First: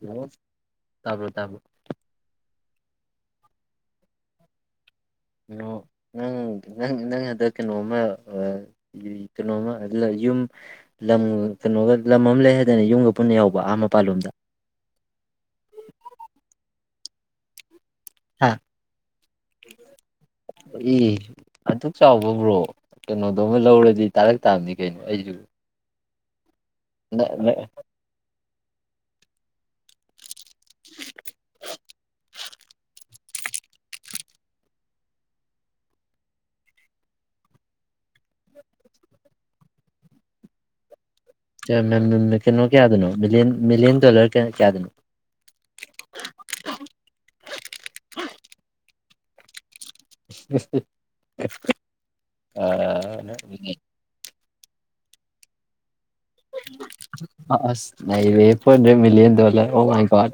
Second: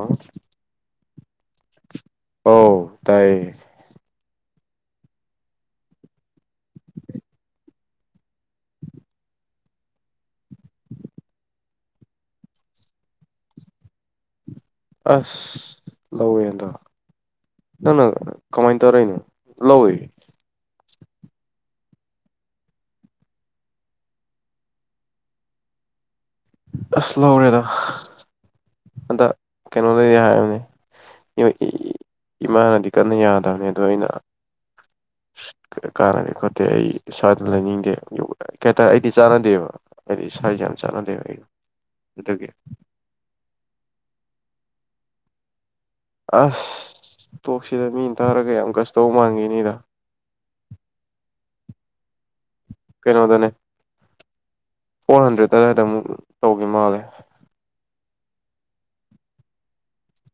ꯍꯜꯂ ꯇꯥꯕ꯭ꯔꯣ ꯇꯥꯕ꯭ꯔꯣ ꯑꯧ ꯇꯥꯏꯌꯦ ꯅꫭ ꯅꯪ ꯅꯪ ꯅꯪ ꯍꯟꯗꯛ ꯀꯩꯅꯣꯝꯃ ꯑ ꯀꯩꯅꯣꯝꯃ ꯂ ꯌꯨꯝ ꯂꯝ ꯀꯩꯅꯣꯒ ꯂꯝ ꯑꯃ ꯂꯩ ꯍꯥꯏꯗꯅ ꯌꯨꯝꯒ ꯄꯨꯟꯅ ꯌꯥꯎꯕ ꯑꯥ ꯃꯄꯥꯥꯟꯂꯣꯝꯗ ꯑꯁ ꯂꯧꯋꯦꯗꯣ ꯅꯪꯅ ꯍꯥ ꯀꯃꯥꯏꯅ ꯇꯥꯔꯛꯏꯅꯣ ꯂꯧꯋꯦ ꯏ ꯑꯗꯨꯛ ꯆꯥꯎꯕ ꯕ꯭ꯔꯣ ꯀꯩꯅꯣꯗꯣꯃ ꯂꯧꯔꯗꯤ ꯇꯥꯔꯛ ꯇꯥꯕꯅꯤ ꯀꯩꯅꯣ ꯑꯩꯖꯨ ꯑꯁ ꯂꯧꯔꯦꯗ ꯑꯗ ꯀꯩꯅꯣ ꯂꯩꯔꯦ ꯍꯥꯏꯕꯅꯦ ꯌꫭ ꯏꯏꯏ ꯏꯃꯥꯅꯗꯤ ꯀꯟꯅ ꯌꯥꯗꯕꯅꯦ ꯑꯗꯣ ꯑꯩꯅ [unintelligible] ꯀꯥꯟꯅꯗꯦ ꯈꯣꯠꯇꯦ ꯑꯩ ꯁꯥꯏꯗ ꯂꯩꯅꯤꯡꯗꯦ ꯌꯨ ꯀꯩ ꯍꯥꯏꯇꯥꯔꯦ ꯑꯩꯗꯤ ꯆꯥꯟꯅꯗꯦꯕ ꯑꯩꯗꯤ ꯁꯥꯏꯁꯦ ꯌꯥꯝ ꯆꯥꯟꯅꯗꯦꯕ ꯑꯩ ꯑꯦ ꯃꯦ ꯃꯦ ꯃꯦ ꯑꯗꯨꯒꯤ ꯀꯩꯅꫭ ꯀꯌꯥꯗꯅꯣ ꯃꯤꯂꯤꯌꯟ ꯃꯤꯂꯤꯌꯟ ꯗꯣꯂꯔ ꯀꯌꯥ ꯀꯌꯥꯗꯅꯣ ꯑꯁ ꯇꯣꯛꯁꯤꯗ ꯃꯤꯅ ꯇꯥꯔꯒ ꯌꯥꯝ ꯒꯁ ꯇꯧꯕ ꯃꯥꯟꯒꯤꯅꯤꯗ [unintelligible] ꯑ ꯀꯩꯅꯣꯗꯅꯦ [unintelligible] ꯐꯣꯔ ꯍꯟꯗ꯭ꯔꯦꯗꯇ ꯑꯗꯨꯝ [unintelligible] ꯑꯁ ꯅꯩꯔꯦꯍꯦ four hundred million dollar oh my ꯒꫭꯠ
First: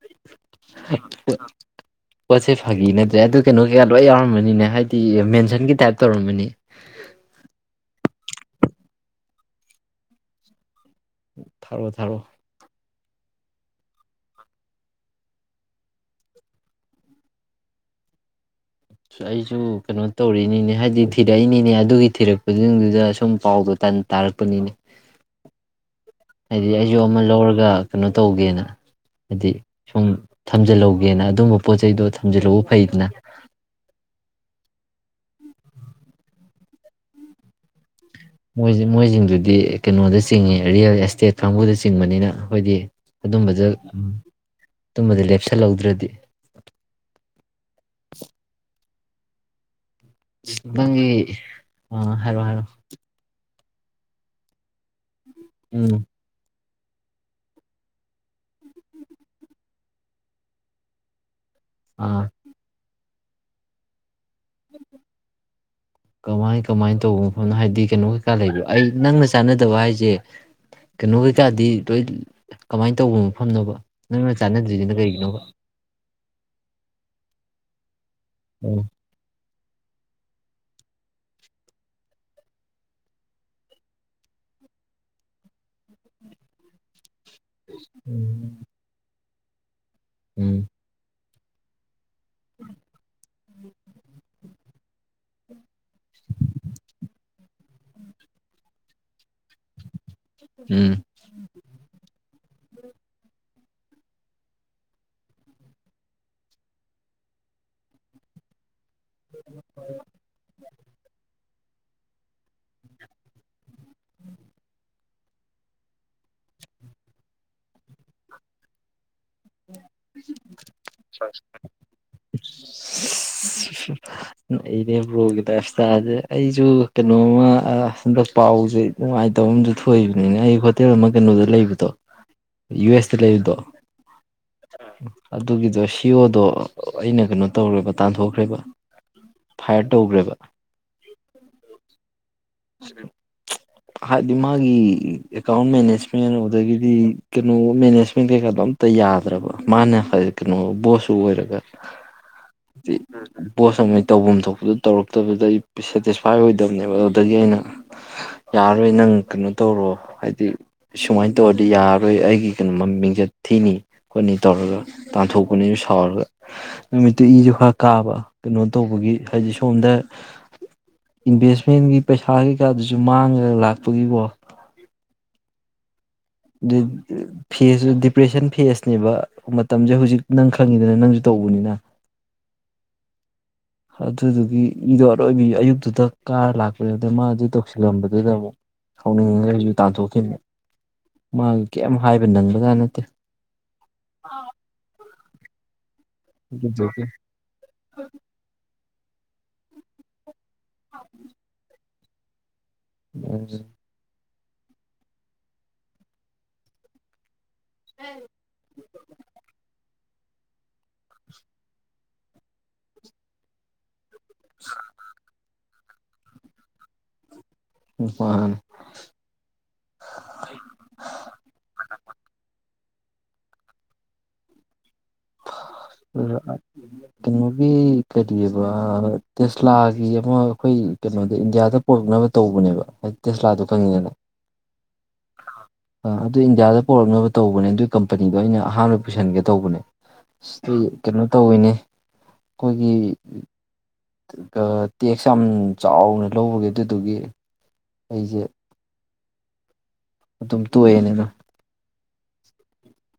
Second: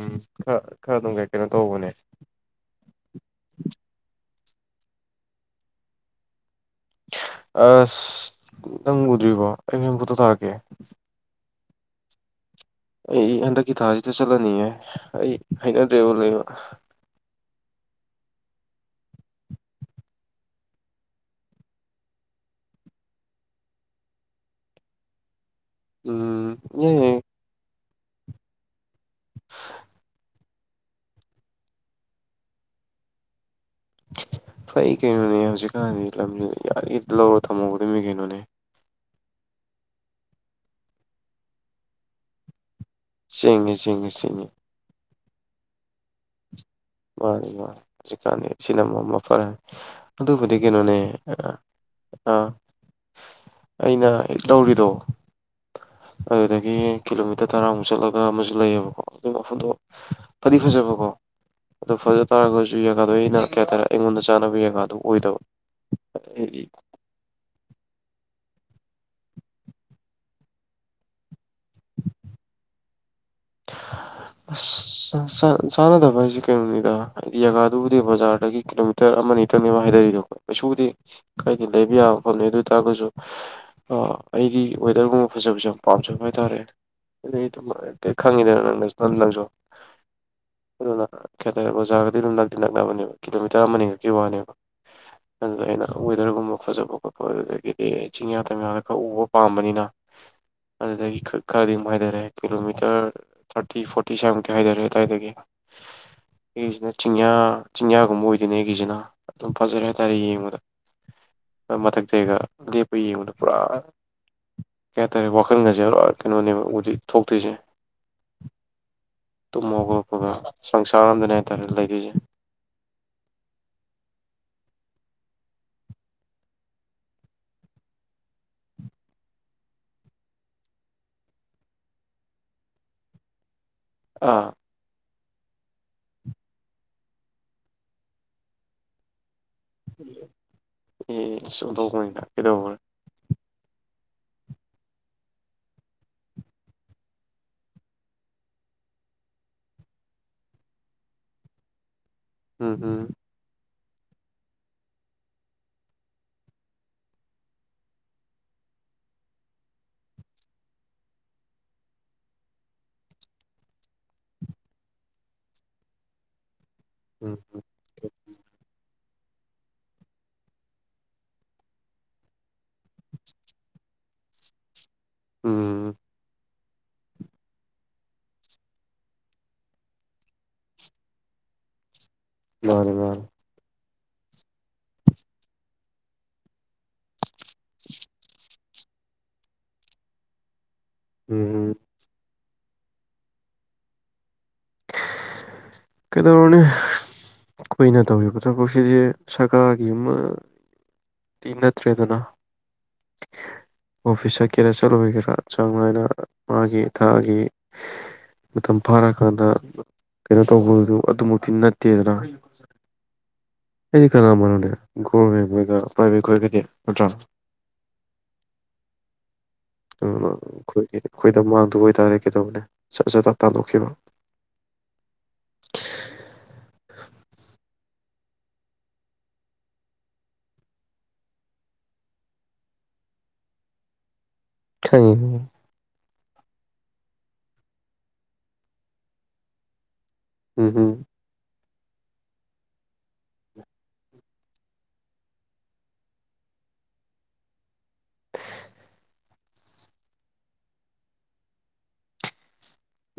ꯎꯝ ꯈꯔ ꯈꯔ ꯑꯗꯨꯝ ꯀꯩ ꯑ ꯀꯩꯅꯣ ꯇꯧꯕꯅꯦ ꯄꯣꯠꯁꯦ ꯐꯥꯒꯤ ꯅꯠꯇ꯭ꯔꯦ ꯑꯗꯨ ꯀꯩꯅꯣ ꯀꯩꯀꯥ ꯂꫭꯏ ꯌꯥꯎꯔꯝꯃꯅꯤ ꯅꯤꯅꯦ ꯍꯥꯏꯗꯤ ꯃꯦꯟꯁꯟꯒꯤ ꯇꯥꯏꯞ ꯇꯧꯔꯝꯃꯅꯤ ꯑꯁ ꯅꯪ ꯎꯗ꯭ꯔꯤꯕꯣ ꯑꯩ ꯅ ꯌꯨꯝ ꯐꫭꯇꫭ ꯊꯥꯔꯛꯀꯦ ꯊꯥꯔꯛꯑꯣ ꯊꯥꯔꯛꯑꯣ ꯑꯩ ꯍꯟꯗꯛꯀꯤ ꯊꯥꯁꯤꯗ ꯆꯠꯂꯅꯤꯌꯦ ꯑꯩ ꯍꯩꯅꯗ꯭ꯔꯦꯕ ꯂꯩꯕ ꯁ ꯑꯩꯖꯨ ꯀꯩꯅꯣ ꯇꯧꯔꯤꯅꯤꯅꯦ ꯍꯥꯏꯗꯤ ꯊꯤꯔꯛꯏꯅꯤꯅꯦ ꯑꯗꯨꯒꯤ ꯊꯤꯔꯛꯄꯖꯤꯡꯗꯨꯗ ꯁꯨꯝ ꯄꯥꯎꯗꯣ ꯇꯟ ꯇꯥꯔꯛꯄꯅꯤꯅꯦ ꯎꯝ ꯍꯥꯏꯗꯤ ꯑꯩꯁꯨ ꯌꯥꯏ ꯑꯃ ꯂꯧꯔꯒ ꯀꯩꯅꯣ ꯇꯧꯒꯦꯅ ꯍꯥꯏꯗꯤ ꯁꯨꯝ ꯊꯝꯖꯤꯜꯍꯧꯒꯦꯅ ꯑꯗꯨꯝꯕ ꯄꯣꯠ ꯆꯩꯗꯣ ꯊꯝꯖꯤꯜꯍꯧꯕ ꯐꯩꯗꯅ [unintelligible] ꯐꯩ ꯀꯩꯅꯣꯅꯦ ꯍꯧꯖꯤꯛꯀꯥꯟꯗꯤ ꯂꯝꯖꯤ ꯌꯥꯔꯤꯒꯩ ꯍꯦꯇ ꯂꯧꯔ ꯊꯝꯍꯧꯒꯗꯝꯃꯤ ꯀꯩꯅꯣ ꯃꯣꯏꯖꯤ ꯃꯣꯏꯖꯤꯡ ꯑꯗꯨꯗꯤ ꯀꯩꯅꯣꯗ ꯆꯤꯡꯏ ꯔꯤꯌꯦꯜ ꯑꯦꯁꯇꯦꯠ ꯀꯥꯡꯕꯨꯗ ꯆꯤꯡꯕꯅꯤꯅ ꯑꯈꯣꯏꯗꯤ ꯑꯗꯨꯝꯕꯖ ꯆꯦꯡꯉꯦ ꯎꯝ ꯆꯦꯡꯉꯦ ꯆꯦꯡꯉꯦ ꯇꯨꯝꯕꯗ ꯂꯦꯞꯁꯜ ꯍꯧꯗ꯭ꯔꯗꯤ ꯃꯥꯅꯤ ꯃꯥꯅꯤ ꯍꯧꯖꯤꯛ ꯀꯥꯟꯗꯤ ꯁꯤꯅ ꯃ ꯃꯐꯔꯝ ꯑꯗꯨꯕꯨꯗꯤ ꯀꯩꯅꫭꯅꯦ ꯅꯪꯒꯤ ꯑ ꯑꯥ ꯑ ꯍꯥꯏꯔꯣ ꯍꯥꯏꯔꯣ [unintelligible] ꯑꯩꯅ ꯍꯦꯛ ꯂꯧꯔꯤꯗꯣ ꯎꯝ ꯒꯤ ꯀꯤꯂꯣꯃꯤꯇꯔ ꯇꯔꯥꯃꯨꯛ ꯆꯠꯂꯒ ꯑꯃꯁꯨ ꯂꯩꯌꯦꯕꯀꯣ ꯑꯗꯨ ꯃꯐꯝꯨꯗꯣ ꯐꯗꯤ ꯐꯖꯕꯀꯣ ꯑꯣ ꯐꯖ ꯑꯥ ꯇꯔꯒꯁꯨ ꯑꯗꯩ ꯑꯩꯅ [unintelligible] ꯑꯩꯉꯣꯟ ꯀꯃꯥꯏ ꯀꯃꯥꯏꯅ ꯇꯧꯕ ꯃꯐꯝꯅꯣ ꯍꯥꯏꯗꯤ ꯀꯩꯅꯣ ꯀꯩꯀꯥ ꯂꯩꯕ ꯑꯩ ꯅꯪꯅ ꯆꯥꯟꯅꯗꯕ ꯍꯥꯏꯁꯦ ꯀꯩꯅꯣ ꯀꯩꯀꯥꯗꯤ ꯂꯣꯏ ꯀꯃꯥꯏꯅ ꯇꯧꯕ ꯃꯐꯝꯅꯣꯕ ꯅꯪꯅ ꯆꯥꯟꯅꯗ꯭ꯔꯤꯁꯤꯅ ꯀꯩꯒꯤꯅꯣꯕ [unintelligible] ꯀꯪꯅꯣꯅꯤꯗ ꯌꯥꯒꯥꯗꯨ ꯕꯖꯥꯔꯗꯒꯤ ꯎꯝ ꯀꯤꯂꯣꯃꯤꯇꯔ ꯑꯃꯅꯤ ꯈꯤꯇꯅꯦꯕ ꯍꯥꯏꯗꯔꯤꯗꯣ ꯀꯩꯁꯨꯕꯨꯗꯤ ꯀꯥꯏꯗꯦ ꯂꯩꯕ ꯌꯥꯕ ꯃꯐꯝꯅꯤ ꯑꯗꯨ ꯑꯣꯏ ꯇꯥꯔꯒꯁꯨ ꯑꯩꯒꯤ ꯋꯦꯗꯔꯒꯨꯝꯕ ꯐꯖꯕꯁꯤ ꯌꯥꯝ ꯄꯥꯝꯖꯕ ꯍꯥꯏꯇꯥꯔꯦ ꯈꯪꯉꯤꯗꯅ [unintelligible] ꯎꯝ ꯑꯗꯨꯅ [unintelligible] [unintelligible] ꯂꯠꯂꯕꯅꯦꯕ ꯀꯤꯂꯣꯃꯤꯇꯔ ꯑꯃꯅꯤꯈꯛꯀꯤ ꯋꯥꯅꯦꯕ ꯑꯗꯨꯗ ꯑꯩꯅ ꯋꯦꯗꯔꯒꯨꯝꯕ ꯐꯖꯕ ꯈꯣꯠꯄ ꯑꯗꯨꯗꯒꯤꯗꯤ ꯆꯤꯡꯌꯥ ꯇꯝꯌꯥꯒ ꯈꯎꯕ ꯄꯥꯝꯕꯅꯤꯅ ꯎꯝ ꯑꯗꯨꯗꯒꯤ ꯈꯔꯗꯤꯗꯨꯝ ꯍꯦꯏꯊꯔꯦ ꯀꯤꯂꯣꯃꯤꯇꯔ ꯊꯥꯔꯇꯤ ꯐꯣꯔꯇꯤ ꯁ꯭ꯋꯥꯏꯃꯨꯛꯇꯤ ꯍꯥꯏꯇꯥꯔꯦ ꯑꯗꯨꯋꯥꯏꯗꯒꯤ ꯑꯩꯒꯤꯁꯤꯅ ꯆꯤꯡꯌꯥ ꯆꯤꯡꯌꯥꯒꯨꯝꯕ ꯑꯣꯏꯗꯣꯏꯅꯦ ꯑꯩꯒꯤꯁꯤꯅ ꯑꯗꯨꯝ ꯐꯖꯔꯦ ꯍꯥꯏꯇꯥꯔꯦ ꯌꯦꯡꯕꯨꯗ ꯃꯊꯛꯇꯩꯒ ꯂꯦꯞꯄ ꯌꯦꯡꯕꯗ ꯄꯨꯔꯥ ꯀꯩ ꯍꯥꯏꯇꯥꯔꯦ ꯋꯥꯈꯜꯒꯁꯦ ꯀꯩꯅꯣꯅꯦꯕ ꯍꯨꯖꯤꯛ ꯊꯣꯛꯇꯣꯏꯁꯦ ꯇꯨꯝꯃꯣ ꯈꯣꯠꯄꯒ ꯁꯪꯁꯥꯔ ꯑꯃꯗꯅꯦ ꯍꯥꯏꯇꯥꯔꯦ ꯂꯩꯗꯣꯏꯁꯦ ꯑꯩꯅꯦ ꯕ꯭ꯔꯣꯒꯤ ꯂꯥꯏꯞ ꯏꯁꯇꯥꯁꯦ ꯑꯩꯁꯨ ꯀꯩꯅꯣꯝꯃ ꯍꯟꯗꯛ ꯄꯥꯎꯁꯦ ꯅꯨꯡꯉꯥꯏꯇꯕ ꯑꯃꯁꯨ ꯊꯣꯛꯏꯕꯅꯤꯅ ꯑꯩ ꯍꯣꯇꯦꯜ ꯑꯃ ꯀꯩꯅꯣꯗ ꯂꯩꯕꯗꯣ ꯌꯨ ꯑꯦꯁꯇ ꯂꯩꯕꯗꯣ ꯑ ꯑꯥ ꯑꯗꯨꯒꯤꯗꯣ ꯁꯤꯌꯣꯗꯣ ꯑꯩꯅ ꯀꯩꯅꯣ ꯇꯧꯔꯦꯕ ꯇꯥꯟꯊꯣꯛꯈ꯭ꯔꯦꯕ ꯐꯥꯏꯌꯔ ꯇꯧꯈ꯭ꯔꯦꯕ ꯑꯦ [unintelligible] ꯀꯩꯗꯧꯕꯩ ꯍꯥꯏꯗꯤ ꯃꯥꯒꯤ ꯑꯦꯀꯥꯎꯟ ꯃꯦꯅꯦꯖꯃꯦꯟ ꯑꯗꯨꯗꯒꯤꯗꯤ ꯀꯩꯅꯣ ꯃꯦꯅꯦꯖꯃꯦꯟ ꯀꯩꯀꯥꯗꯣ ꯑꯝꯇ ꯌꯥꯗ꯭ꯔꯕ ꯃꯥꯅ ꯀꯩꯅꯣ ꯕꯣꯁꯁꯨ ꯑꯣꯏꯔꯒ ꯎꯝ ꯕꯣꯁ ꯑꯃꯩ ꯇꯧꯐꯝ ꯊꯣꯛꯄꯗ ꯇꯧꯔꯛꯇꯕꯗ ꯑꯩ ꯁꯦꯇꯤꯁꯐꯥꯏ ꯑꯣꯏꯗꯕꯅꯦꯕ ꯑꯗꯨꯗꯒꯤ ꯑꯩꯅ ꯌꯥꯔꯔꯣꯏ ꯅꯪ ꯀꯩꯅꯣ ꯇꯧꯔꯣ ꯍꯥꯏꯗꯤ ꯁꯨꯃꯥꯏꯅ ꯇꯧꯔꯗꯤ ꯌꯥꯔꯔꯣꯏ ꯑꯩꯒꯤ ꯀꯩꯅꯣ ꯃꯤꯡꯆꯠ ꯊꯤꯅꯤ ꯈꯣꯠꯅꯤ ꯇꯧꯔꯒ ꯇꯥꯟꯊꯣꯛꯄꯅꯤꯕ ꯁꯥꯎꯔꯒ ꯅꯨꯃꯤꯠꯇꯨ ꯎꯝ ꯏꯁꯨ ꯈꯔ ꯎꯝ ꯀꯥꯕ ꯀꯩꯅꯣ ꯇꯧꯕꯒꯤ ꯍꯥꯏꯗꯤ ꯁꯣꯝꯗ ꯏꯟꯚꯦꯁꯃꯦꯟꯒꯤ ꯄꯩꯁꯥ ꯀꯩꯀꯥꯗꯨꯁꯨ ꯃꯥꯡꯉꯒ ꯂꯥꯛꯄꯒꯤꯀꯣ ꯎꯝ ꯑꯗꯨ ꯐꯦꯁ ꯗꯤꯄ꯭ꯔꯦꯁꯟ ꯐꯦꯁꯅꯦꯕ ꯃꯇꯝꯁꯦ ꯍꯧꯖꯤꯛ ꯅꯪ ꯈꯪꯉꯤꯗꯨꯅ ꯅꯪꯁꯨ ꯇꯧꯕꯅꯤꯅ ꯃꯥꯅꯦ ꯃꯥꯅꯦ ꯑꯗꯨꯗꯨꯒꯤ ꯏꯗꯣ ꯑꯔꯣꯏꯕꯤ ꯑꯌꯨꯛꯇꯨꯗ ꯀꯥꯔ ꯂꯥꯛꯄꯅꯦꯗ ꯃꯥꯗꯨ ꯇꯧꯁꯤꯜꯂꯝꯕꯗꯨꯗ ꯑꯃꯨꯛ ꯁꯥꯎꯅꯤꯡꯉꯥꯁꯨ ꯇꯥꯟꯊꯣꯛꯈꯤꯕꯅꯦ ꯃꯥ ꯎꯝ ꯀꯩꯝ ꯍꯥꯏꯕ ꯅꯪꯕꯖꯥ‌ ꯅꯠꯇꯦ ꯀꯩꯗꯧꯔꯨꯅꯤ ꯑꯗꯨꯗꯨꯒꯤ ꯀꯨꯏꯅ ꯇꯧꯔꯤꯕ ꯊꯕꯛꯁꯤꯗꯤ ꯁꯔꯀꯥꯔꯒꯤ ꯑꯃ ꯅꯠꯇ꯭ꯔꯦ ꯗꯥꯗꯥ ꯑꯝ ꯀꯦꯔꯦꯁꯠ ꯑꯣꯏꯒꯦꯔꯥ ꯆꯥꯡꯅꯥ ꯍꯥꯏꯅ ꯃꯥꯒꯤ ꯊꯥꯒꯤ ꯃꯇꯝ ꯐꯥꯔꯛꯑꯀꯥꯟꯗ ꯀꯔꯣ ꯇꯧꯕꯗꯨ ꯑꯗꯨꯃꯛꯇꯤ ꯅꯠꯇꯦꯗꯅ ꯍꯥꯏꯗꯤ ꯀꯥꯟꯅꯥ ꯃꯅꯦ ꯒꯣꯔꯦꯟ ꯃꯒ ꯄ꯭ꯔꯥꯏꯚꯦꯠ ꯑꯣꯏꯔꯒꯗꯤ ꯅꯠꯇ꯭ꯔꯥ ꯃꯥꯅꯦ ꯑꯩꯈꯣꯏ ꯑꯩꯈꯣꯏꯗ ꯃꯥꯡꯗꯕ ꯑꯣꯏꯇꯥꯔꯦ ꯀꯩꯗꯧꯕꯅꯦ ꯁꯆꯦꯗ ꯇꯥꯟꯗꯈꯈꯤꯕ ꯀꯩꯅꯣꯒꯤ ꯀꯔꯤꯑꯕ ꯇꯦꯁꯂꯥꯒꯤ ꯑꯃ ꯑꯩꯈꯣꯏ ꯀꯩꯅꯣꯗ ꯏꯟꯗꯤꯌꯥꯗ ꯄꯣꯔꯛꯅꯕ ꯇꯧꯕꯅꯦꯕ ꯍꯥꯏꯗꯤ ꯇꯦꯁꯂꯥꯗꯣ ꯈꯪꯉꯤꯗꯅꯦꯜ ꯍꯥꯏ ꯑ ꯑꯗꯨ ꯏꯟꯗꯤꯌꯥꯗ ꯄꯣꯔꯛꯅꯕ ꯇꯧꯕꯅꯦ ꯑꯗꯨꯒꯤ ꯀꯝꯄꯅꯤꯗꯣ ꯑꯩꯅ ꯑꯍꯥꯟꯕ ꯄꯨꯁꯟꯒꯦ ꯇꯧꯕꯅꯦ ꯎꯝ ꯁꯤ ꯍꯝ ꯀꯩꯅꯣ ꯇꯧꯋꯤꯅꯦ ꯑꯩꯈꯣꯏꯒꯤ ꯑꯗꯨꯒ ꯇꯦꯛꯁ ꯌꯥꯝ ꯆꯥꯎꯅ ꯂꯧꯕꯒꯤꯦ ꯑꯗꯨꯗꯨꯒꯤ ꯑꯩꯁꯦ ꯑꯗꯨꯝ ꯇꯣꯛꯑꯦꯅꯤꯅ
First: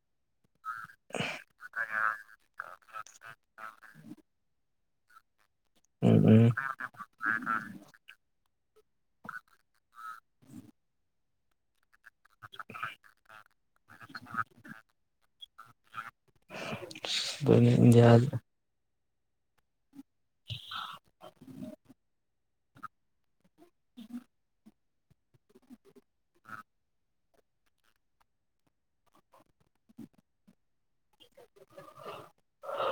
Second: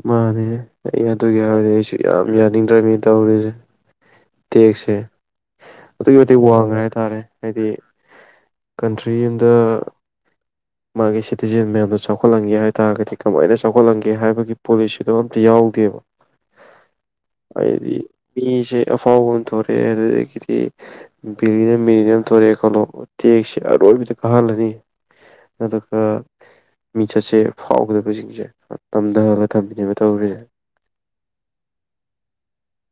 ꯃꯥꯗ ꯑꯗꯨ ꯀꯌꯥ ꯌꯥꯝ ꯌꯥꯅꯤꯡꯗ꯭ꯔꯕꯅꯤ ꯇꯧꯔꯤꯁꯦ ꯇꯦꯛꯁꯦ ꯑꯗꯨꯛꯀꯤ ꯎꯝ ꯃꯇꯤꯛ ꯎꯝ ꯋꯥꯡꯈ꯭ꯔꯦ ꯍꯥꯏꯇꯥꯔꯦ ꯍꯥꯏꯗꯤ ꯀꯟꯇ꯭ꯔꯤ ꯑꯗ ꯃꯥꯒꯤ ꯁꯤꯇꯤꯖꯦꯟ ꯃꯌꯥꯝꯗꯣ ꯆꯥꯎꯈꯠ ꯆꯥꯎꯈꯠꯍꯟꯒꯦ ꯍꯥꯏꯇꯥꯔꯒꯗꯤ ꯀꯃꯥꯏꯅ ꯆꯥꯎꯈꯠꯍꯟꯒꯦ ꯍꯥꯏꯕꯒꯤ ꯑꯗꯨꯣ ꯑꯝꯇ ꯌꯥꯎꯗꯦꯕ ꯗꯅꯤ ꯏꯟꯗꯤꯌꯥꯖ ꯑꯦ ꯐꯥꯎꯕꯣꯟꯟ ꯇꯧꯔꯤꯦ ꯑꯗꯨꯗꯒꯤꯗꯤ ꯕꯤꯂꯤꯅ ꯃꯤꯅꯤꯅꯝ ꯊꯣꯛꯂꯦ [inaudible] ꯑꯔꯣꯏꯕꯤꯗꯥ ꯀꯍꯥꯜꯅꯤ ꯑꯗꯨꯒ ꯃꯤꯡꯆꯠꯁꯦ ꯐꯥꯎꯒꯗꯕꯁꯤꯡꯁꯦ ꯇꯝꯊꯍ ꯀꯝꯕꯤꯅꯦꯕ ꯇꯧꯔꯤꯦ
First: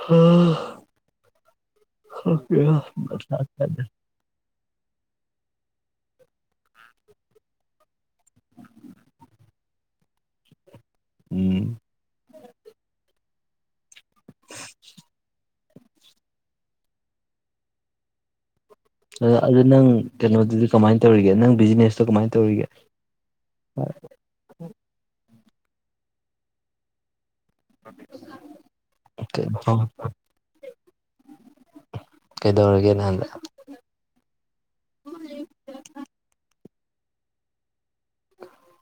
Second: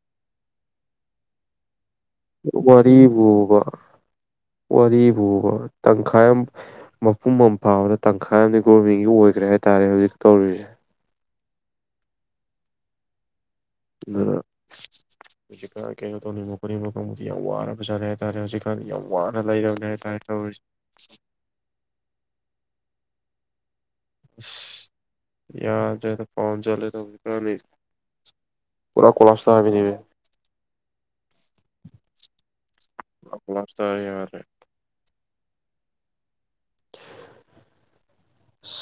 ꯎꯝ ꯗ ꯋꯥꯔꯤꯕꯨ ꯇꯪꯈꯥꯏ ꯑꯃ ꯃꯄꯨꯝ ꯑꯃ ꯐꯥꯕꯗ ꯇꯪꯈꯥꯏ ꯑꯃꯗꯤ ꯒꯣꯔꯃꯦꯟꯒꯤ ꯑꯣꯏꯈ꯭ꯔꯦ ꯍꯥꯏꯇꯥꯔꯦ ꯍꯧꯖꯤꯛ ꯇꯧꯔꯤꯁꯦ ꯑꯗꯨ ꯍꯧꯖꯤꯛꯀ ꯀꯩꯅꯣ ꯇꯧꯅꯤꯡꯕ ꯈꯣꯠꯅꯤꯡꯕ ꯀꯥꯡꯪꯕꯨꯗꯤ ꯌꯥꯝ ꯋꯥꯔꯕꯖꯠꯂꯦ ꯍꯥꯏꯇꯥꯔꯦ ꯍꯧꯖꯤꯛ ꯑꯗꯨ ꯅꯪ ꯀꯩꯅꯣꯗꯨꯗꯤ ꯀꯃꯥꯏꯅ ꯇꯧꯔꯤꯒꯦ ꯅꯪ ꯕꯤꯖꯤꯅꯦꯁꯇꯣ ꯀꯃꯥꯏꯅ ꯇꯧꯔꯤꯒꯦ ꯍꯣꯏ ꯌꯥ ꯄꯥꯎꯟ ꯆꯂꯦꯗ ꯑ ꯄꯨꯔꯥ ꯀꯂꯥꯁꯇ ꯍꯥꯏ ꯄꯅꯤꯃꯦ ꯀꯩꯗꯧꯔꯒꯦ ꯅꯍꯟꯗ ꯀꯣꯂꯥꯞꯁ ꯇꯥꯔꯦ ꯌꯥꯗ꯭ꯔꯦ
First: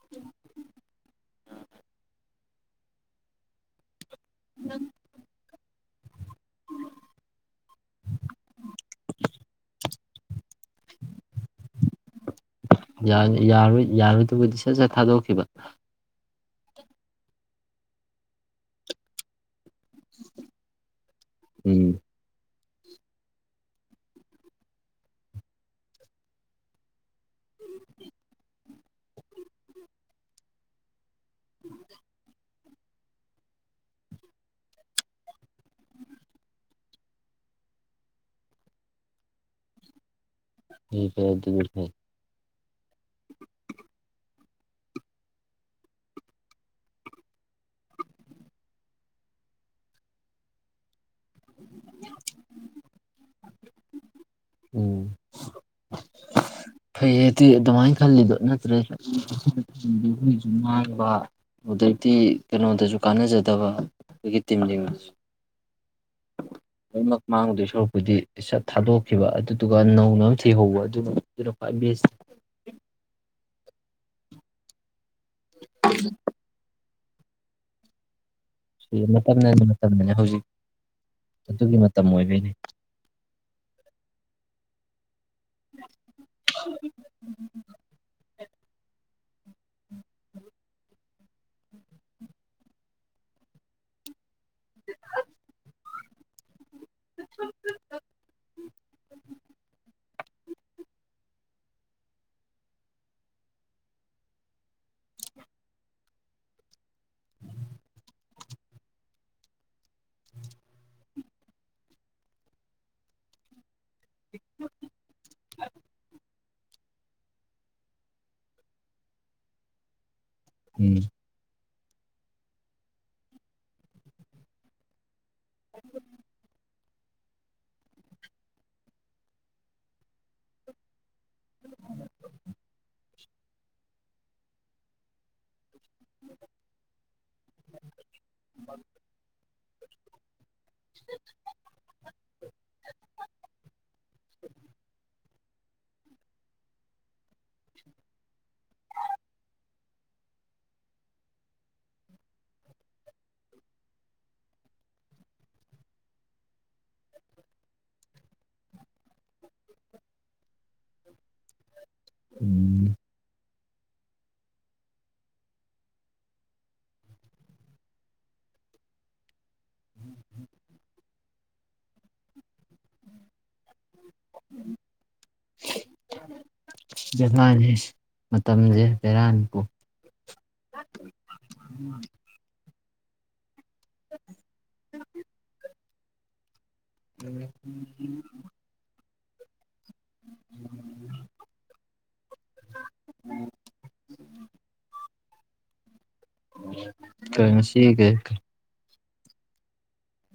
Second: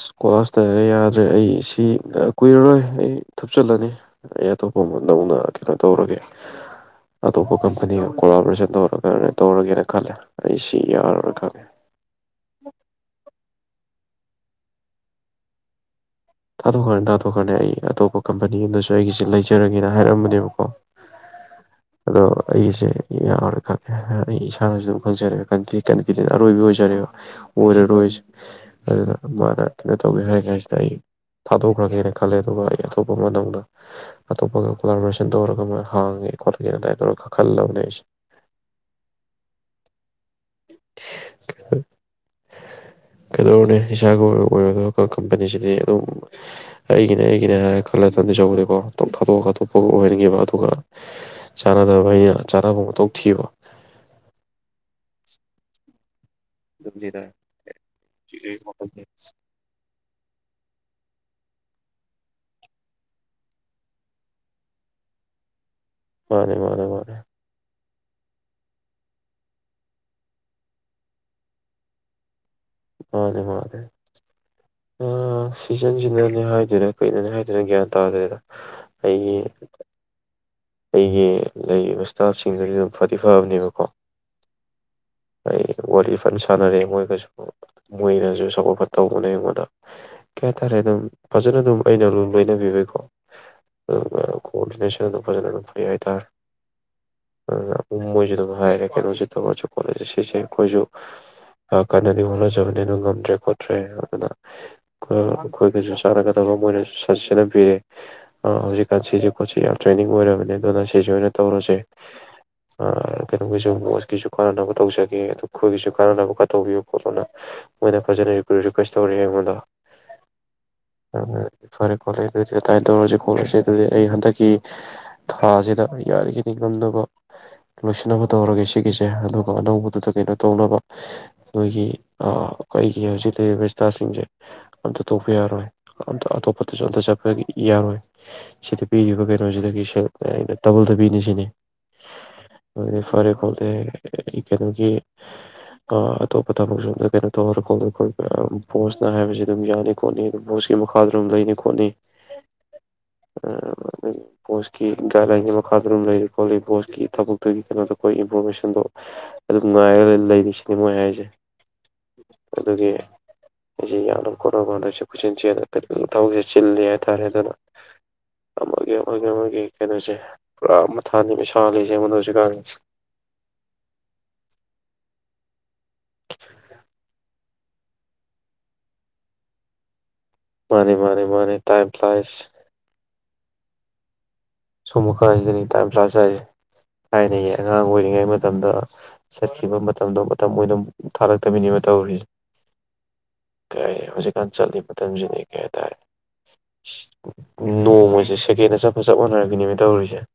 ꯑ ꯀꯣꯂꯥꯁꯇꯔ ꯌꯥꯗ꯭ꯔꯦ ꯑꯩ ꯁꯤ ꯀꯨꯏꯔꯔꯣꯏ ꯑꯩ ꯊꯨꯞꯆꯜꯂꯅꯤ ꯑꯦ ꯇꯣꯞꯄꯃꯗꯅ ꯀꯩꯅꯣ ꯇꯧꯔꯒꯦ ꯑꯇꯣꯞꯄ ꯀꯝꯄꯅꯤꯒ ꯀꯣꯔꯣꯑꯣꯄꯔꯦꯁꯟ ꯇꯧꯔꯒ ꯇꯧꯔꯒꯦꯅ ꯈꯜꯂꯦ ꯑꯩ ꯁꯤ ꯌꯥꯔꯣꯏ ꯈꯪꯉꯦ ꯌꯥ ꯌꯥꯔ ꯌꯥꯔꯗꯨꯕꯨꯗꯤ ꯁꯠ ꯁꯠ ꯊꯥꯗꯣꯛꯈꯤꯕ ꯊꯥꯊꯣꯛꯈ꯭ꯔꯅꯤ ꯇꯥꯊꯣꯛꯈ꯭ꯔꯅꯤ ꯑꯩ ꯑꯇꯣꯞꯄ ꯀꯝꯄꯅꯤ ꯑꯗꯁꯨ ꯑꯩꯒꯤꯁꯤꯦ ꯂꯩꯖꯔꯒꯦꯅ ꯍꯥꯏꯔꯝꯕꯅꯦꯕꯀꯣ ꯎꯝ ꯑꯗꯣ ꯑꯩꯁꯦ ꯌꯥꯎꯔꯦ ꯈꯪꯦ ꯑꯩ ꯏꯁꯥꯅꯁꯨ ꯑꯗꯨꯝ ꯈꯪꯖꯔꯦꯗꯤ ꯀꯩꯅꯣ ꯇ ꯑꯔꯣꯏꯕꯤ ꯑꯣꯏꯖꯔꯦꯕ ꯑꯣꯔꯣꯏ ꯑꯗꯨꯅ ꯃꯥꯅ ꯀꯩꯅꯣ ꯇꯧꯒꯦ ꯍꯥꯏ ꯀꯥꯏꯁꯤꯗ ꯑꯩ ꯊꯥꯗꯣꯛꯈ꯭ꯔꯒꯦꯅ ꯈꯜꯂꯦ ꯑꯗꯨꯒ ꯑꯩ ꯑꯇꯣꯞꯄ ꯅꯅ ꯑꯇꯣꯞꯄꯒ ꯀꯣꯂꯥꯔꯕꯔꯦꯁꯟ ꯇꯧꯔꯒ ꯃꯣꯏ ꯍꯥꯡꯉꯦ ꯈꯣꯠꯂꯒꯦ ꯑꯗꯨꯃꯥꯏꯅ ꯇꯧꯔꯒ ꯈꯜꯂꯕꯅꯦ ꯑꯩꯁꯦ ꯍ ꯐ ꯑꯗꯨ ꯐꯦ ꯀꯩꯗꯧꯅꯦ ꯏꯁꯅꯤꯁꯥꯒꯤ ꯑꯣꯏꯕꯗ ꯀꯝꯄꯅꯤꯁꯤꯗꯤ ꯑꯗꯨꯝ ꯑꯩꯒꯤꯅꯦ ꯑꯩꯒꯤꯅꯦ ꯍꯥꯏꯔ ꯈꯜꯂ ꯑꯗꯨꯗꯤꯆꯧꯕꯗꯤꯀꯣ ꯑꯗꯨꯝ ꯊꯥꯠꯇꯣꯛꯑ ꯈꯥꯠꯇꯣꯛꯄꯒ ꯑꯣꯏꯍꯟꯒꯦꯕ ꯑꯗꯨꯒ ꯆꯥꯟꯅꯗꯕ ꯑꯩꯅ ꯆꯥꯅꯕ ꯃꯧ ꯊꯤꯕ ꯎꯝ ꯐꯩꯌꯦ ꯑꯗꯨꯗꯤ ꯑꯗꯨꯃꯥꯏꯅ ꯈꯜꯂꯤꯗꯣ ꯅꯠꯇ꯭ꯔꯦꯈꯣꯏꯁꯨ ꯉꯥꯡꯕ ꯑꯗꯨꯛꯇꯤ ꯀꯩꯅꯣꯗꯁꯨ ꯀꯥꯟꯅꯖꯗꯕ ꯑꯩꯒꯤ ꯇꯤꯝꯒꯤꯁꯨ ꯃꯥꯅꯦ ꯃꯥꯅꯦ ꯃꯥꯅꯦ ꯑꯩꯈꯣꯏꯗꯤ ꯏꯁꯠ ꯊꯥꯗꯣꯛꯈꯤꯕ ꯑꯗꯨꯗꯨꯒ ꯅꯧꯅ ꯊꯤꯍꯧꯕ ꯑꯗꯨꯅ ꯖꯤꯔꯣ ꯐꯥꯏꯚꯕꯤ ꯑꯦꯁ ꯃꯥꯅꯦꯦ ꯃꯥꯅꯦꯦ ꯑ ꯁꯤꯖꯟꯁꯤꯟꯅꯅꯦ ꯍꯥꯏꯗꯔꯦ ꯀꯨꯅꯅꯤ ꯍꯥꯏꯗꯅ ꯒ꯭ꯌꯥꯟ ꯇꯥꯗ꯭ꯔꯦꯗ ꯁꯤ ꯑꯩꯒꯤ ꯃꯇꯝꯅꯅꯦ ꯃꯇꯝꯅꯅꯦ ꯍꯧꯖꯤꯛ ꯑꯩꯒꯤ ꯑꯗꯨꯒꯤ ꯃꯇꯝ ꯂꯩꯔꯤꯕ ꯑꯣꯏꯕꯩꯅꯦ ꯏꯁꯇꯥꯐꯁꯤꯡꯗꯨꯁꯨ ꯑꯗꯨꯝ ꯐꯗꯤ ꯐꯕꯅꯦꯕꯀꯣ ꯑꯩ ꯋꯥꯔꯤ ꯐꯅ ꯁꯥꯟꯅꯔꯦ ꯃꯣꯏꯒꯁꯨ ꯃꯣꯏꯅꯁꯨ ꯆꯥꯎꯄꯣꯠꯄ ꯇꯧꯕꯅꯦ ꯑꯩꯉꯣꯟꯗ ꯀ ꯇꯔꯦ ꯑꯗꯨꯝ ꯐꯖꯅ ꯑꯗꯨꯝ ꯑꯩꯅ ꯑꯗꯨꯝ ꯂꯣꯏꯅꯕꯤꯕꯩꯀꯣ ꯑꯗꯨꯝ ꯈꯣꯅ ꯐꯖꯅꯅ ꯐꯩ ꯍꯥꯏꯇꯥꯔꯦ ꯑꯗꯨꯅ ꯃꯣꯏꯁꯨ ꯑꯗꯨꯝ ꯍꯥꯏꯔꯦ ꯀꯩꯅꯣꯁꯤ ꯇꯧꯔꯁꯨ ꯀꯣꯂꯦꯖꯁ ꯁꯤꯁꯦ ꯑꯩꯈꯣꯏꯁꯨ ꯀꯟꯅꯗꯤ ꯍꯣꯠꯅꯖꯕꯅꯤ ꯑꯗꯨ ꯉꯝꯗ꯭ꯔꯦ ꯈꯣꯠꯇ꯭ꯔꯦ ꯑꯗꯨꯅ ꯑꯩꯈꯣꯏꯒꯁꯨ ꯆꯥꯟꯅꯒꯗꯕ ꯃꯣꯏꯅꯁꯨ ꯁꯖꯦꯁꯟ ꯄꯤꯔꯦ ꯍꯧꯖꯤꯛꯀꯥꯟ ꯁꯤꯁꯦ ꯈꯣꯠꯁꯤ ꯌꯥꯝ ꯇ꯭ꯔꯦꯅꯤꯡ ꯑꯣꯏꯔꯕꯅꯤ ꯑꯗꯨꯅ ꯁꯤꯁꯨ ꯑꯣꯏꯅ ꯇꯧꯔꯁꯦ ꯀꯩꯅꯣꯝꯒꯤꯩꯁꯨꯣꯠ ꯒꯤꯁꯨ ꯀꯥꯟꯅꯅꯕ ꯇꯧꯖꯒꯦ ꯑꯗꯨ ꯑꯩꯈꯣꯏꯒꯤꯁꯨ ꯀꯥꯟꯅꯅꯕ ꯇꯧꯕꯤꯌꯨ ꯈꯣ ꯑꯗꯨꯅ ꯃꯣꯏꯅ ꯐꯖꯅ ꯔꯤꯀ꯭ꯋꯦꯁ ꯇꯧꯔꯛꯑꯦ ꯑꯩꯉꯣꯟꯗ ꯎꯝ ꯎ ꯐꯔꯦ ꯈꯣꯠꯂꯦ ꯑꯗꯨꯗꯤ ꯑꯗꯨꯃꯥꯏꯅ ꯇꯧꯔꯁꯤ ꯈꯣꯠꯂꯁꯁꯤ ꯑꯗꯨꯗꯤ ꯑꯩ ꯍꯟꯗꯛꯀꯤ ꯊꯥꯁꯤꯗ ꯌꯥꯔꯤꯈꯅꯤ ꯉꯝꯅꯕ ꯂꯣꯏꯁꯤꯟꯅꯕ ꯇꯧꯔꯒꯦ ꯁꯤꯒꯤꯁꯦ ꯑꯗꯨꯒ ꯑꯅꯧꯕꯗꯨꯗ ꯀꯩꯅꯣ ꯇꯧꯅꯕ ꯑꯩꯈꯣꯏꯒꯤ ꯑꯩꯈꯒꯤ ꯍꯧꯖꯤꯛ ꯂꯩꯔꯤꯕ ꯏꯁꯇꯥꯐꯁꯤꯡꯁꯦ ꯑꯝꯇ ꯇꯧꯕ ꯌꯥꯔꯣꯏ ꯑꯝꯇ ꯑꯇꯣꯞꯄꯗꯁꯨ ꯑꯝꯇ ꯆꯠꯄ ꯌꯥꯔꯣꯏ ꯁꯤꯗ ꯄꯤꯔꯤꯕ ꯀꯩ ꯀꯩꯅꯣ ꯁꯤꯗꯒꯤ ꯁ ꯑꯩꯅ ꯇꯥꯕꯨꯜ ꯊꯕꯤꯅꯤ ꯁꯤꯅꯤ ꯑꯗꯨꯗꯤ ꯐꯔꯦ ꯈꯣꯠꯇꯦ ꯀꯩꯅꯣꯒꯤ ꯑꯇꯣꯞꯄ ꯊꯕꯛ ꯁꯣꯝꯗ ꯀꯩꯅꯣ ꯇꯧꯍꯔ ꯈꯣꯠꯂ ꯈꯣꯠ ꯕꯣꯁꯅ ꯍꯥꯏꯕꯁꯤ ꯑꯗꯨꯝ ꯌꯥꯅꯤ ꯈꯣꯠꯅꯤ ꯑꯗꯨꯝ ꯕꯣꯁꯀꯤ ꯃꯈꯥꯗ ꯑꯗꯨꯝ ꯂꯩꯅꯤ ꯈꯣꯠꯅꯤ ꯄꯣꯁꯀꯤ ꯒꯥꯏꯗꯂꯥꯏꯟꯒꯤ ꯃꯈꯥꯗ ꯑꯗꯨꯝ ꯂꯩꯔꯤ ꯈꯣꯠꯂꯤ ꯄꯕꯣꯁꯀꯤ ꯊꯕꯛꯇꯨꯒꯤ ꯀꯩꯅꯣꯗꯣ ꯑꯩꯈꯣꯏ ꯏꯟꯐꯣꯔꯃꯦꯁꯟꯗꯣ ꯑꯗꯨꯝ ꯉꯥꯏꯔꯒ ꯂꯩꯔꯤꯁꯤꯅꯤ ꯃꯣꯏ ꯍꯥꯏꯁꯦ ꯑꯗꯨꯒꯤ ꯎꯝ ꯑꯩꯁꯦ ꯌꯥꯝꯅ ꯀꯣꯠꯅꯕꯥꯟꯗꯁꯨ ꯈꯨꯣꯏꯠꯆꯤꯟ ꯆꯦꯗꯈꯤ ꯊꯕꯛꯁꯦ ꯆꯤꯜꯂꯤꯦ ꯍꯥꯏꯇꯥꯔꯦ ꯑꯗꯨꯅ ꯑꯃꯒꯤ ꯃꯣꯏꯒꯤ ꯃꯣꯏꯒꯤ ꯀꯩꯅꯣꯁꯦ ꯄꯨꯔꯥ ꯃꯊꯥꯅꯤꯃꯦꯁꯥꯜꯂꯤꯁꯦꯉꯣꯟꯗ ꯍꯧꯁꯨ ꯀꯥꯉ ꯎꯝ ꯖꯃꯥꯅꯦꯦ ꯃꯇꯝꯁꯦ ꯦꯔꯥꯟꯄꯨ ꯃꯥꯅꯤ ꯃꯥꯅꯤ ꯃꯥꯅꯤ ꯇꯥꯏꯝ ꯐ꯭ꯂꯥꯏꯁ [inaudible] ꯁꯃꯨ ꯈ ꯍꯥꯏꯁꯗꯅꯤ ꯇꯥꯏꯝ ꯄ꯭ꯂꯥꯁꯥꯏ ꯊꯥꯏꯅꯌꯦ ꯑꯉꯥꯡ ꯑꯣꯏꯔꯤꯉꯩ ꯃꯇꯝꯗ ꯆꯠꯈꯤꯕ ꯃꯇꯝꯗꯣ ꯃꯇꯝ ꯑꯣꯏꯅ ꯑꯃꯛ ꯊꯥꯔꯛꯇꯃꯤꯅꯤꯅ ꯇꯧꯔꯤꯁꯦ ꯀꯩ ꯍꯧꯖꯤꯛꯀꯥꯟ ꯆꯠꯂꯤ ꯃꯇꯝꯁꯤꯗꯤ ꯀꯩ ꯍꯥꯏꯇꯥꯔꯦ ꯀꯁꯤꯒꯦ ꯐꯖꯛꯕꯅꯔꯦ ꯅꯤꯃꯤꯠꯇꯧꯔꯤꯁꯦ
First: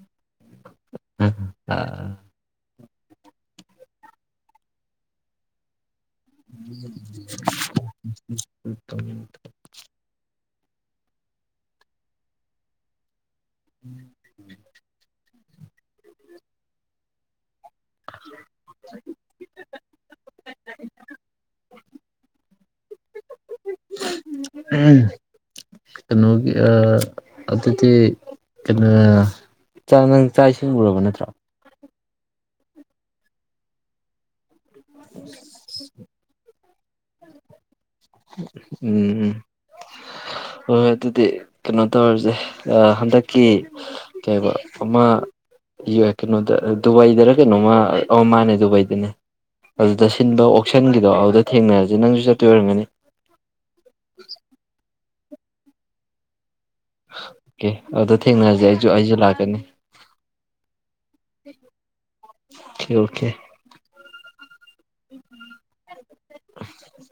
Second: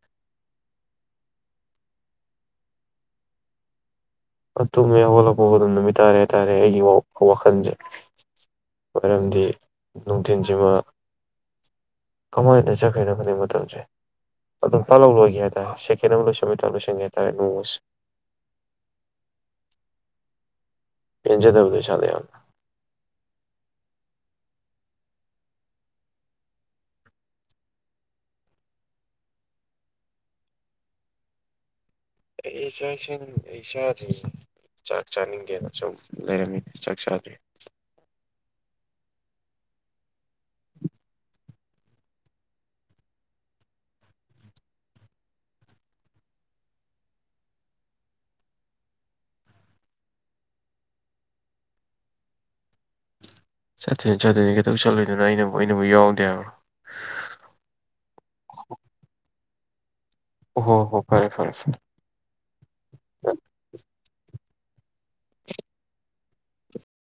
ꯑ ꯃ ꯃ ꯌꯥꯎ ꯍꯣꯂꯛꯄ ꯍꯣꯅ ꯅꯨꯃꯤꯠꯇ ꯍꯥꯏ ꯇꯥꯔꯦ ꯇꯥꯔꯦ ꯑꯩꯒꯤ ꯋꯥꯈꯜꯁꯦ ꯃꯔꯝꯗꯤ ꯅꯨꯡꯊꯤꯤꯟ ꯀꯃꯥꯏꯅ ꯆꯠꯈꯤꯗ ꯇꯧꯦ ꯑꯗꯨꯝ ꯇꯥꯍꯧ ꯂꯣꯏꯒꯦ ꯍꯥꯏ ꯁꯀꯦꯟ ꯑꯃ ꯂꯣꯏꯁꯟꯕꯩ ꯇꯥꯏꯞ ꯂꯣꯏꯁꯟꯒꯤ ꯍꯥꯏꯇꯥꯔꯦ ꯅꫭꯡꯃꯁꯦ꯫ [unintelligible] ꯄꯦꯟꯖꯗꯕꯗꫭ ꯏꯁꯥꯗ ꯌꯥꯝ꯫ ꯀꯩꯅꯣꯒꯤ ꯑ ꯑꯗꯨꯗꯤ ꯀꯩꯅꯣ ꯅꯪ ꯆꯥꯛ ꯏꯁꯤꯡꯉꯨꯔꯕ ꯅꯠꯇ꯭ꯔꯣ꯫ ꯑꯦ ꯑꯩ ꯆꯥꯛ ꯏꯁꯤꯡ ꯆꯥꯗ꯭ꯔꯤꯗ꯫ ꯆꯥꯛ ꯆꯥꯅꯤꯡꯗꯦꯅ ꯁꯨꯝ ꯂꯩꯔꯝꯃꯤ꯫ ꯆꯥꯛꯆꯥꯥꯗ꯭ꯔꯤ꯫ ꯎꯝ ꯍꯣꯏ ꯑꯗꯨꯗꯤ ꯀꯩꯅꯣ ꯇꯧꯔꯁꯦ ꯑ ꯍꯟꯗꯛꯀꯤ ꯀꯩꯕ ꯑꯃ ꯀꯩꯅꯣꯗ ꯗꯨꯕꯥꯏꯗꯔ ꯀꯩꯅꯣꯝꯃ ꯑꫭ ꯃꯥꯅꯦ ꯗꯨꯕꯥꯏꯗꯅꯦ ꯑꯗꯨꯗ ꯁꯤꯟꯕ ꯑꯣꯛꯁꯟꯒꯤꯗꯣ ꯑꯗꯨꯗ ꯊꯦꯡꯅꯔꯁꯦ ꯅꯪꯁꯨ ꯆꯠꯇ ꯑꯣꯏꯔꯝꯒꯅꯤ꯫ ꯆꯠꯇꫭꯏꯅꯤ ꯆꯠꯇꫭꯏꯅꯤ ꯀꯩꯗꯧ ꯆꯠꯂꯣꯏ꯫ ꯗꯨꯅꫭ ꯑꯩꯅꯕꯨ ꯑꯩꯅꯕꯨ ꯌꯥꯎꯗꯦ ꯍꯥꯏꯕ꯭ꯔꯣ꯫ ꯑꯣ ꯑꯗꯨꯗ ꯊꯦꯡꯅꯁꯦ ꯑꯩꯁꯨ ꯑꯩꯁꯨ ꯂꯥꯛꯀꯅꯤ꯫ ꯍꯣ ꯍꯣ ꯐꯔꯦ ꯐꯔꯦ ꯐꯔꯦ꯫ Okay okay [unintelligible]